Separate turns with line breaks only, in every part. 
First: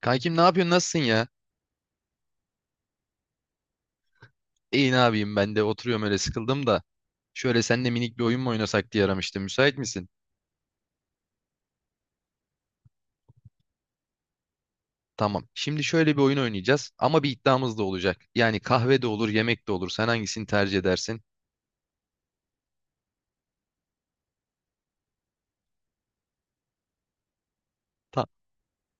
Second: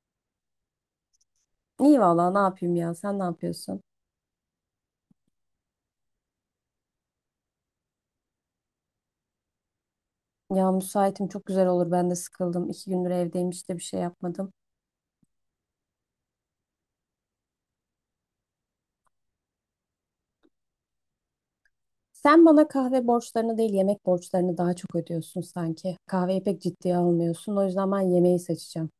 Kankim ne yapıyorsun? Nasılsın ya?
İyi valla ne yapayım ya, sen ne yapıyorsun?
İyi ne yapayım ben de oturuyorum öyle sıkıldım da. Şöyle seninle minik bir oyun mu oynasak diye aramıştım. Müsait misin?
Ya müsaitim, çok güzel olur, ben de sıkıldım. İki gündür evdeyim, hiç de bir şey yapmadım.
Tamam. Şimdi şöyle bir oyun oynayacağız ama bir iddiamız da olacak. Yani kahve de olur, yemek de olur. Sen hangisini tercih edersin?
Sen bana kahve borçlarını değil, yemek borçlarını daha çok ödüyorsun sanki. Kahveyi pek ciddiye almıyorsun, o yüzden ben
Ta-
yemeği seçeceğim.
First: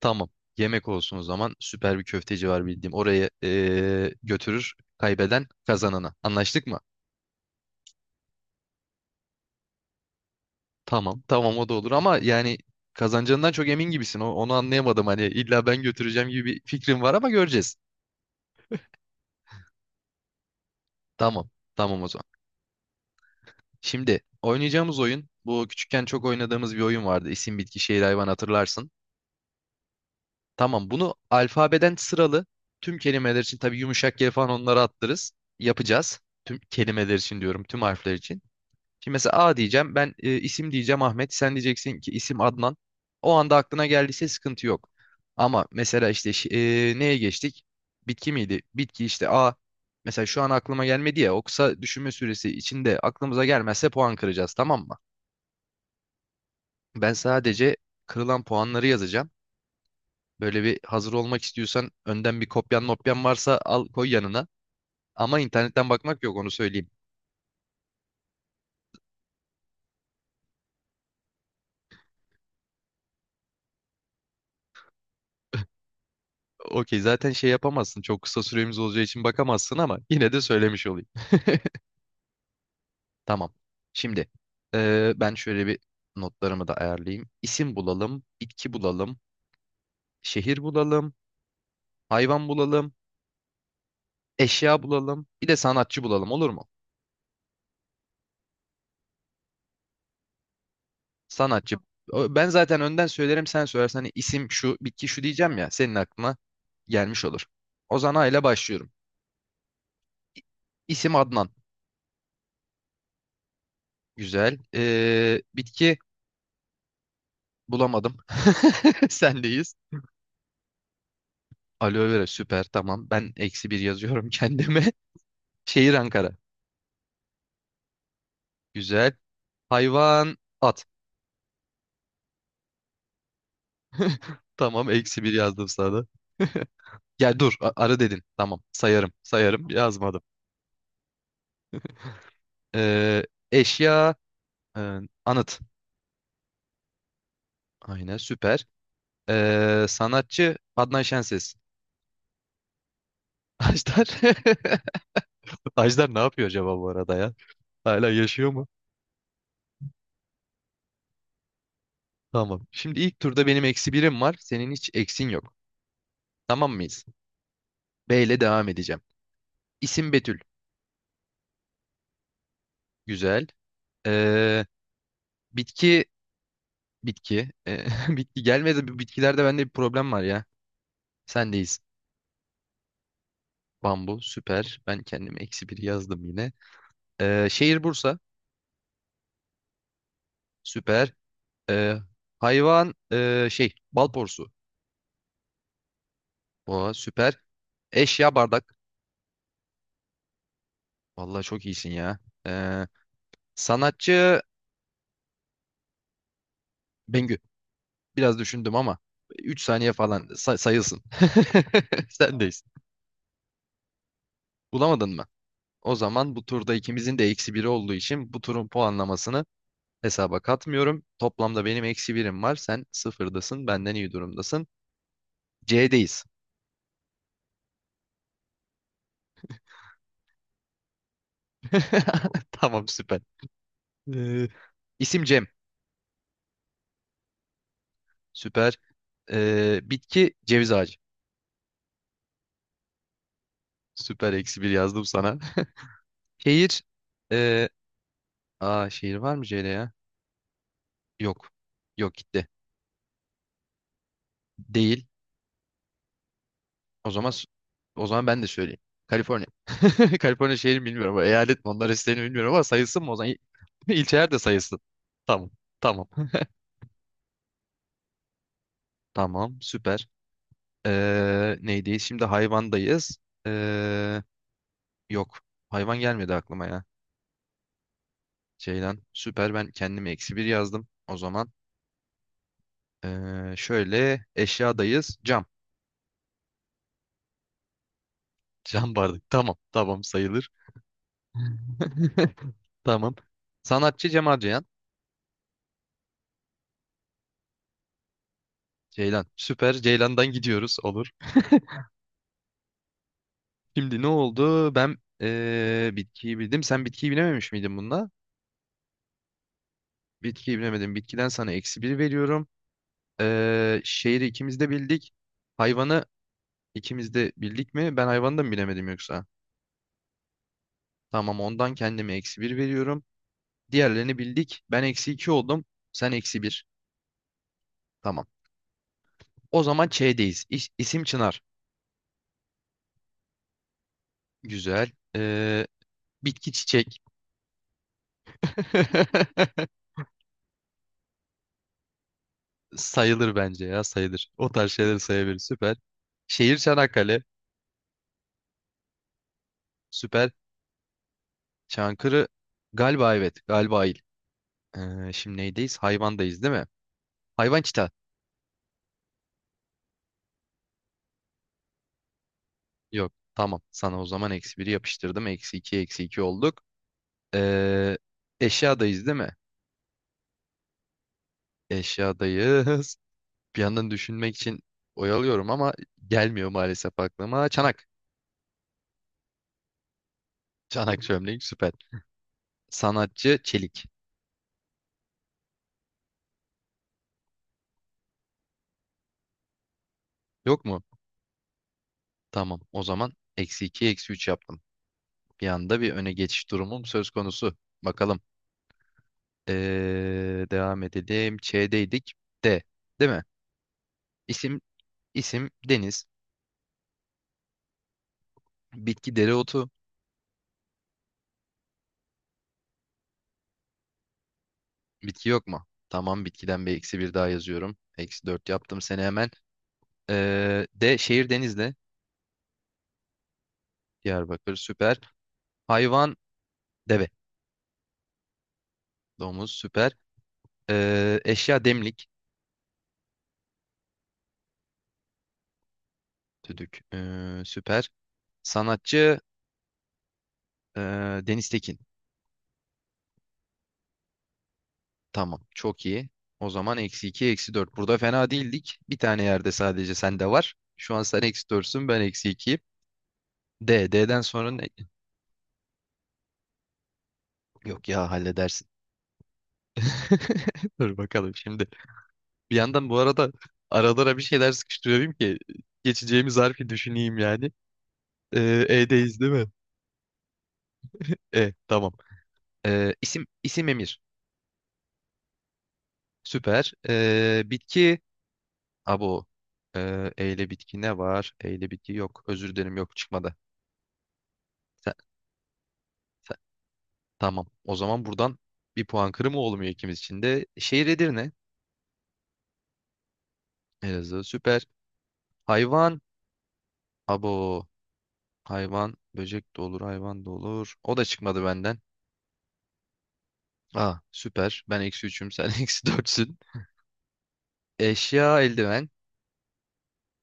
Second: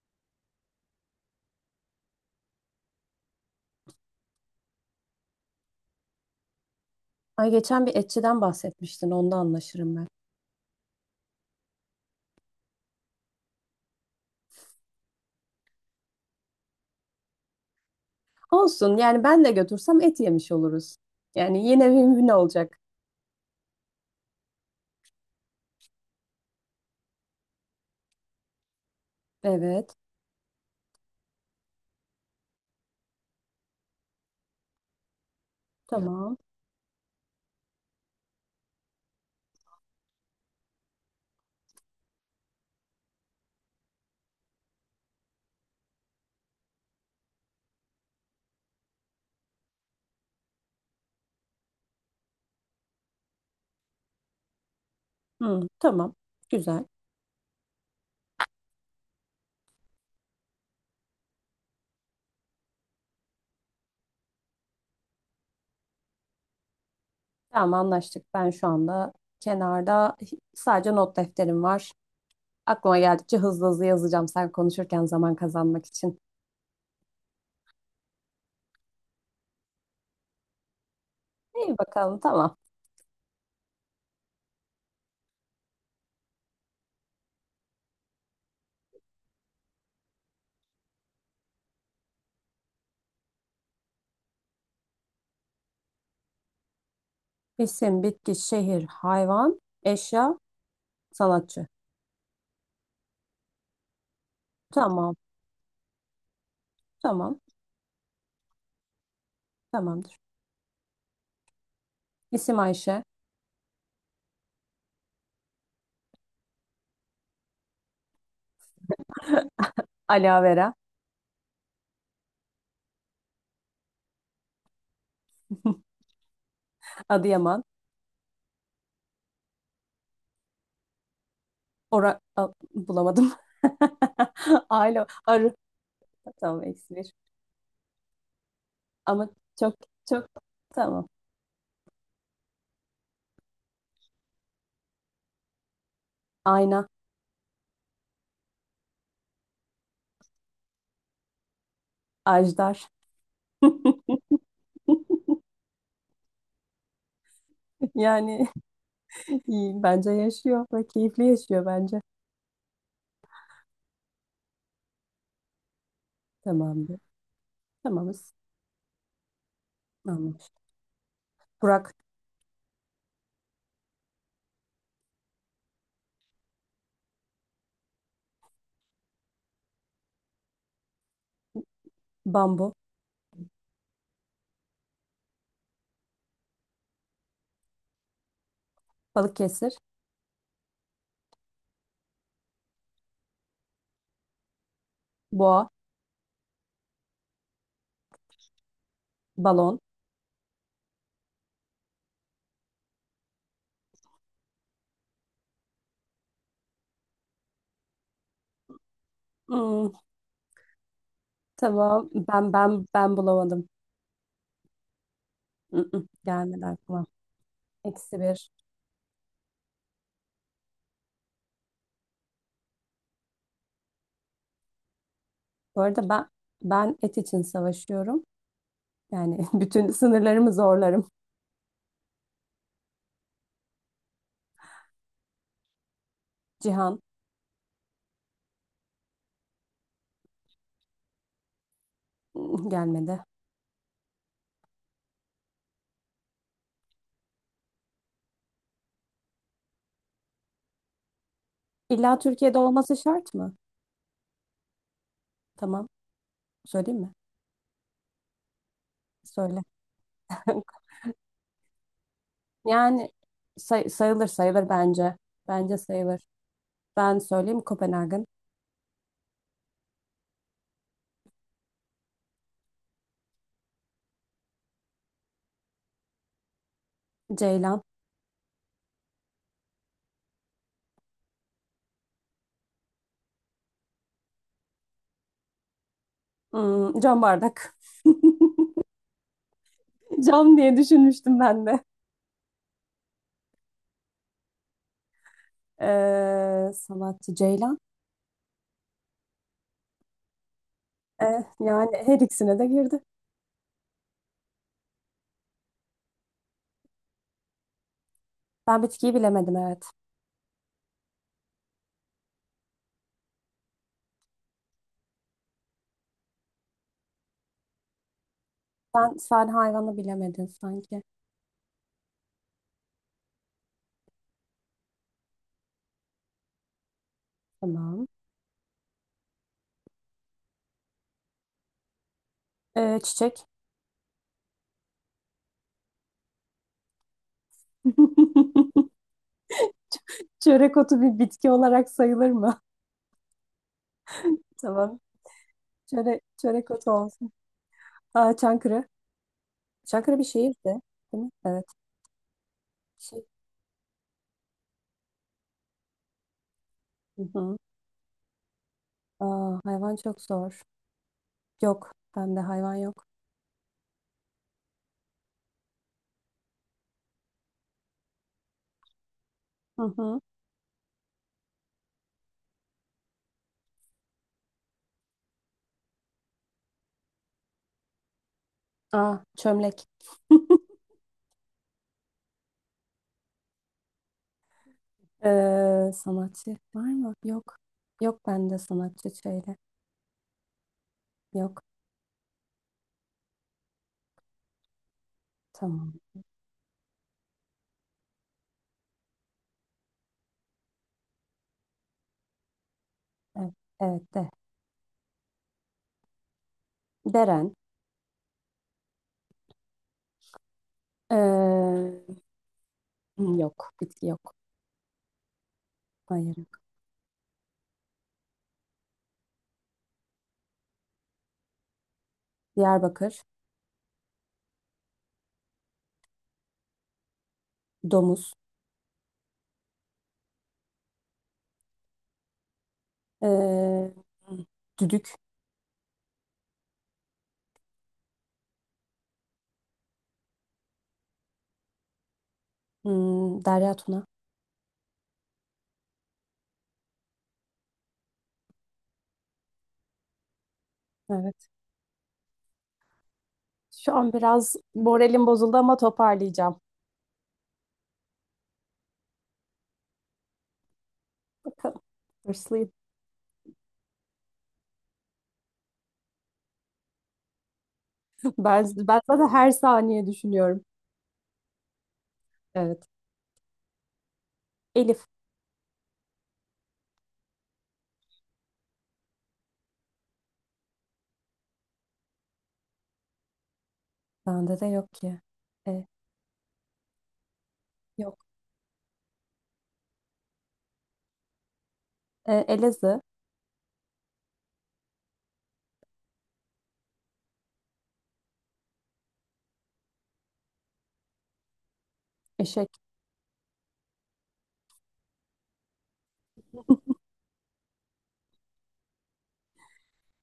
tamam. Yemek olsun o zaman. Süper bir köfteci var bildiğim. Oraya götürür kaybeden kazanana. Anlaştık mı?
Ay, geçen bir etçiden bahsetmiştin, onda anlaşırım ben.
Tamam. Tamam o da olur ama yani kazanacağından çok emin gibisin. Onu anlayamadım. Hani illa ben götüreceğim gibi bir fikrim var ama göreceğiz.
Olsun, yani ben de götürsem et yemiş oluruz.
Tamam.
Yani yine
Tamam o
win-win
zaman.
olacak.
Şimdi oynayacağımız oyun bu küçükken çok oynadığımız bir oyun vardı. İsim, bitki, şehir, hayvan hatırlarsın.
Evet,
Tamam bunu alfabeden sıralı tüm kelimeler için tabii yumuşak yer falan onları attırız. Yapacağız.
tamam.
Tüm kelimeler için diyorum tüm harfler için. Şimdi mesela A diyeceğim ben isim diyeceğim Ahmet sen diyeceksin ki isim Adnan. O anda aklına geldiyse sıkıntı yok. Ama mesela işte neye geçtik? Bitki miydi? Bitki işte A. Mesela şu an aklıma gelmedi ya o kısa düşünme süresi içinde aklımıza gelmezse puan kıracağız tamam mı?
Hı, tamam, güzel.
Ben sadece kırılan puanları yazacağım. Böyle bir hazır olmak istiyorsan önden bir kopyan mopyan varsa al koy yanına. Ama internetten bakmak yok onu söyleyeyim.
Tamam, anlaştık. Ben şu anda kenarda sadece not defterim var. Aklıma geldikçe hızlı hızlı yazacağım sen konuşurken, zaman kazanmak için.
Okey zaten şey yapamazsın. Çok kısa süremiz olacağı için bakamazsın ama yine de söylemiş olayım.
İyi bakalım, tamam.
Tamam. Şimdi ben şöyle bir notlarımı da ayarlayayım. İsim bulalım, bitki bulalım, şehir bulalım, hayvan bulalım, eşya bulalım, bir de sanatçı bulalım olur mu?
İsim, bitki, şehir, hayvan, eşya, sanatçı.
Sanatçı. Ben zaten önden söylerim sen söylersen hani isim şu bitki
Tamam,
şu diyeceğim ya senin aklına gelmiş
tamam,
olur. Ozan A ile başlıyorum.
tamamdır.
İ- İsim Adnan.
İsim Ayşe.
Güzel. Bitki bulamadım. Sendeyiz.
Ala Vera.
Aloe vera süper tamam. Ben eksi bir yazıyorum kendime. Şehir Ankara.
Adıyaman.
Güzel. Hayvan at.
Bulamadım.
Tamam
Alo,
eksi bir
arı.
yazdım sana. Da.
Tamam, eksi bir.
Ya dur arı dedin. Tamam sayarım
Ama
sayarım
çok,
yazmadım.
çok, tamam.
Ee, eşya e, anıt.
Ayna.
Aynen süper. Sanatçı Adnan Şenses.
Ajdar.
Ajdar. Ajdar ne yapıyor acaba bu arada ya? Hala
Yani
yaşıyor mu?
iyi, bence yaşıyor ve keyifli yaşıyor bence.
Tamam. Şimdi ilk turda benim eksi birim var. Senin hiç eksin yok. Tamam
Tamamdır.
mıyız? B
Tamamız.
ile devam edeceğim. İsim
Tamam.
Betül.
Burak.
Güzel. Ee, bitki. Bitki. Bitki gelmedi. Bu bitkilerde bende bir problem var ya. Sendeyiz.
Bambu.
Bambu. Süper. Ben kendime eksi bir yazdım yine. Şehir Bursa.
Balıkesir.
Süper. Ee, hayvan. Şey. Balporsu.
Boğa.
Oha süper. Eşya bardak.
Balon.
Vallahi çok iyisin ya. Ee, sanatçı Bengü. Biraz düşündüm ama üç
Hmm,
saniye falan sayılsın.
tamam, ben
Sendeyiz.
bulamadım.
Bulamadın mı? O
Mm-mm,
zaman bu
gelmedi
turda
aklıma.
ikimizin de eksi biri olduğu
Eksi
için bu
bir.
turun puanlamasını hesaba katmıyorum. Toplamda benim eksi birim var. Sen sıfırdasın. Benden iyi durumdasın.
Bu arada
C'deyiz.
ben et için savaşıyorum. Yani bütün sınırlarımı zorlarım.
Tamam süper. Ee, isim Cem.
Cihan.
Süper. Bitki ceviz ağacı.
Mm, gelmedi.
Süper eksi bir yazdım sana. Şehir e, aa şehir var mı Ceyda ya? Yok. Yok
İlla
gitti.
Türkiye'de olması şart mı?
Değil.
Tamam. Söyleyeyim
O
mi?
zaman o zaman ben de söyleyeyim. Kaliforniya.
Söyle.
Kaliforniya şehri mi bilmiyorum ama eyalet mi onlar isteğini bilmiyorum ama sayılsın
Yani
mı o zaman?
sayılır,
İlçeler de
sayılır
sayılsın.
bence.
Tamam.
Bence
Tamam.
sayılır. Ben söyleyeyim, Kopenhag'ın.
Tamam. Süper. Neydi? Şimdi hayvandayız. Ee, yok. Hayvan gelmedi aklıma ya.
Ceylan.
Ceylan. Süper. Ben kendime eksi bir yazdım. O zaman şöyle eşyadayız. Cam.
Hmm, cam bardak.
Cam bardak. Tamam. Tamam sayılır.
Cam diye düşünmüştüm ben de.
Tamam. Sanatçı Cemal Ceylan.
Sanatçı Ceylan.
Ceylan. Süper. Ceylan'dan gidiyoruz. Olur.
Ee, Yani her ikisine de girdi.
Şimdi ne oldu? Ben bitkiyi bildim. Sen bitkiyi bilememiş miydin bununla?
Ben bitkiyi bilemedim, evet.
Bitkiyi bilemedim. Bitkiden sana eksi bir veriyorum. Şehri ikimiz de bildik. Hayvanı ikimiz de bildik mi? Ben hayvanı da mı bilemedim
Sen
yoksa?
sadece hayvanı bilemedin sanki.
Tamam ondan kendime eksi bir veriyorum. Diğerlerini bildik. Ben eksi iki oldum. Sen eksi bir.
Tamam.
Tamam. O zaman Ç'deyiz. İsim Çınar.
Çiçek.
Güzel. Bitki çiçek.
Çörek otu bir bitki olarak sayılır mı?
Sayılır bence ya sayılır. O tarz
Tamam.
şeyleri sayabilir. Süper.
Çörek,
Şehir
çörek otu
Çanakkale.
olsun. Aa, Çankırı. Çankırı bir
Süper.
şehirdi, değil mi? Evet.
Çankırı galiba
Şey.
evet. Galiba il. Şimdi neydeyiz? Hayvandayız değil mi?
Hı hı.
Hayvan çita.
Aa, hayvan çok zor. Yok. Bende hayvan yok.
Yok. Tamam. Sana o zaman eksi biri yapıştırdım. Eksi iki eksi iki olduk. Ee, eşyadayız değil mi?
Hı hı.
Eşyadayız. Bir yandan düşünmek için oyalıyorum ama gelmiyor maalesef aklıma. Çanak.
Aa, çömlek.
Çanak çömlek süper. Sanatçı Çelik.
Sanatçı var mı? Yok. Yok, bende sanatçı şöyle.
Yok mu?
Yok.
Tamam. O zaman eksi 2 eksi 3 yaptım. Bir anda bir
Tamam.
öne geçiş durumum söz konusu. Bakalım. Devam edelim. Ç'deydik. D. Değil mi?
Evet, evet de.
İsim, isim Deniz.
Deren.
Bitki dereotu.
Ee, Yok. Bitki yok.
Bitki yok mu? Tamam.
Hayır, yok.
Bitkiden bir eksi bir daha yazıyorum. Eksi 4 yaptım seni hemen. D. Şehir Denizli.
Diyarbakır.
Diyarbakır. Süper. Hayvan. Deve.
Domuz.
Domuz. Süper. Eşya demlik.
Ee, Düdük.
Düdük. Süper. Sanatçı. ee, Deniz Tekin.
Hmm, Derya Tuna.
Tamam. Çok iyi. O zaman eksi 2, eksi 4. Burada fena değildik. Bir tane yerde sadece sende var. Şu an sen
Evet.
eksi 4'sün, ben eksi 2'yim. D.
Şu an
D'den sonra
biraz
ne?
moralim bozuldu ama toparlayacağım.
Yok ya halledersin. Dur bakalım şimdi.
Bakalım.
Bir
Hırslıyım.
yandan bu arada aralara bir şeyler sıkıştırıyorum ki geçeceğimiz harfi düşüneyim yani.
Ben, ben
E'deyiz
zaten
değil mi?
her saniye düşünüyorum.
E tamam.
Evet.
İsim Emir.
Elif.
Süper. Bitki abo. E ile bitki ne var? E ile bitki yok. Özür dilerim yok çıkmadı.
Bende de yok
Sen,
ki. E,
Tamam. O zaman
yok.
buradan bir puan kırımı olmuyor ikimiz için de. Şehir Edirne.
E, Elazığ.
Elazığ süper. Hayvan. Abo. Hayvan. Böcek de olur. Hayvan da olur. O da çıkmadı benden.
Eşek.
Aa süper. Ben eksi üçüm. Sen eksi dörtsün. Eşya eldiven.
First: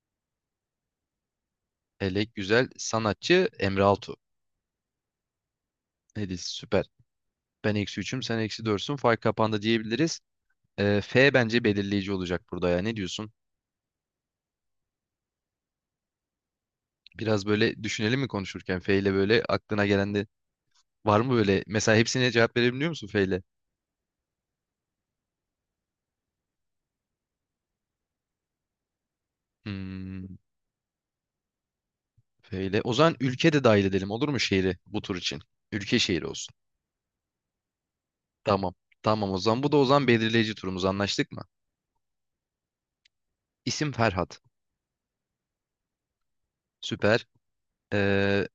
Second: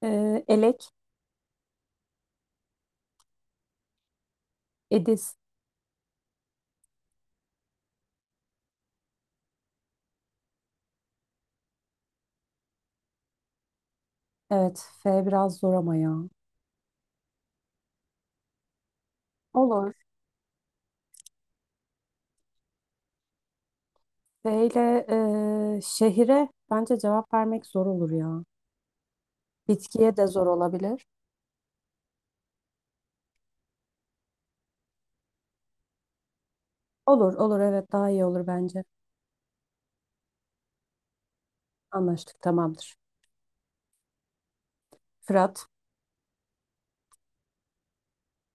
E, elek.
Elek güzel. Sanatçı Emre Altu.
Edis.
Edis süper. Ben eksi üçüm. Sen eksi dörtsün. Fark kapandı diyebiliriz. F bence belirleyici olacak burada ya. Ne diyorsun?
Evet. F biraz zor ama ya.
Biraz böyle düşünelim mi konuşurken? F ile böyle aklına
Olur.
gelen de var mı böyle? Mesela hepsine cevap verebiliyor musun F ile?
F ile şehire bence cevap vermek zor olur ya. Bitkiye de
Hmm,
zor olabilir.
böyle. O zaman ülke de dahil edelim olur mu şehri bu tur için? Ülke şehri olsun.
Olur, olur, evet, daha iyi olur
Tamam.
bence.
Tamam o zaman. Bu da o zaman belirleyici turumuz anlaştık mı?
Anlaştık, tamamdır.
İsim Ferhat.
Fırat.
Süper. Ee,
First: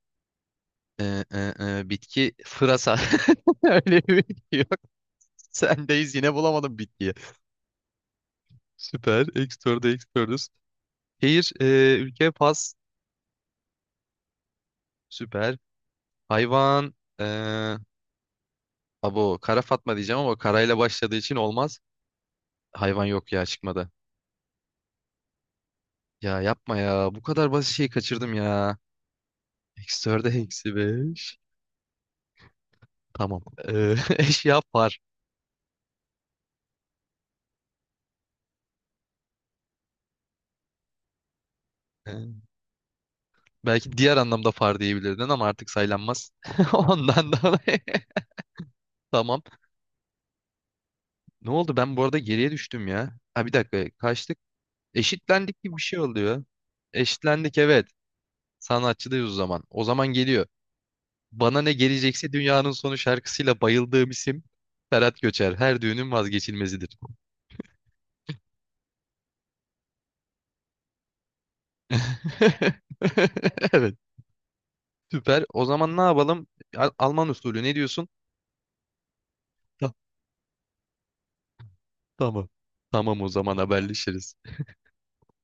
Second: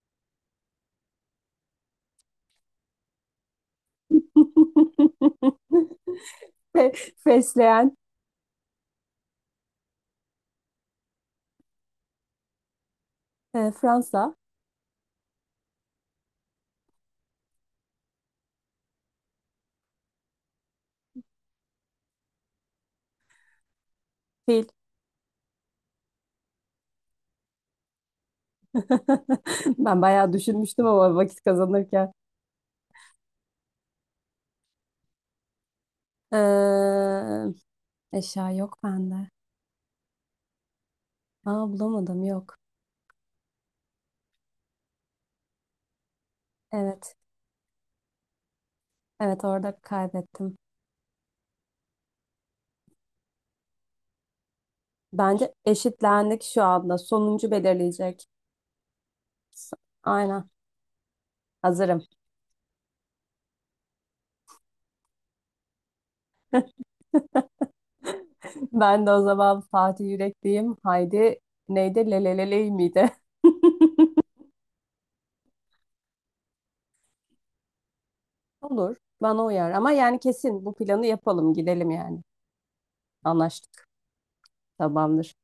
e, e, bitki Fırasa. Öyle bir bitki yok. Sendeyiz yine bulamadım
Fe-
bitkiyi.
Fesleğen.
Süper. Ekstörde ekstörüz. Şehir, ülke Fas.
E, Fransa.
Süper. Hayvan. E, abo. Kara Fatma diyeceğim ama karayla başladığı için olmaz. Hayvan yok ya çıkmadı.
Fil.
Ya yapma ya. Bu kadar basit şeyi kaçırdım ya.
Ben
Eksi 4'e
bayağı
eksi
düşünmüştüm ama
5.
vakit kazanırken.
Tamam. Eşya far.
E, eşya yok bende. Aa, bulamadım,
Ee,
yok.
Belki diğer anlamda far diyebilirdin ama artık saylanmaz.
Evet.
Ondan dolayı. Tamam.
Evet, orada kaybettim.
Ne oldu? Ben bu arada geriye düştüm ya. Ha bir dakika. Kaçtık?
Bence
Eşitlendik gibi bir şey
eşitlendik
oluyor.
şu anda. Sonuncu
Eşitlendik evet.
belirleyecek.
Sanatçıdayız o zaman. O zaman geliyor.
Aynen.
Bana ne
Hazırım.
gelecekse dünyanın sonu şarkısıyla bayıldığım isim Ferhat Göçer. Her düğünün vazgeçilmezidir.
Ben de o zaman Fatih Yürek diyeyim. Haydi, neydi? Leleleley miydi?
Evet. Süper. O zaman ne yapalım? Alman usulü ne diyorsun?
Olur. Bana uyar. Ama
Ta-
yani kesin bu planı yapalım. Gidelim yani.
Tamam. Tamam o zaman
Anlaştık.
haberleşiriz.
Tamamdır.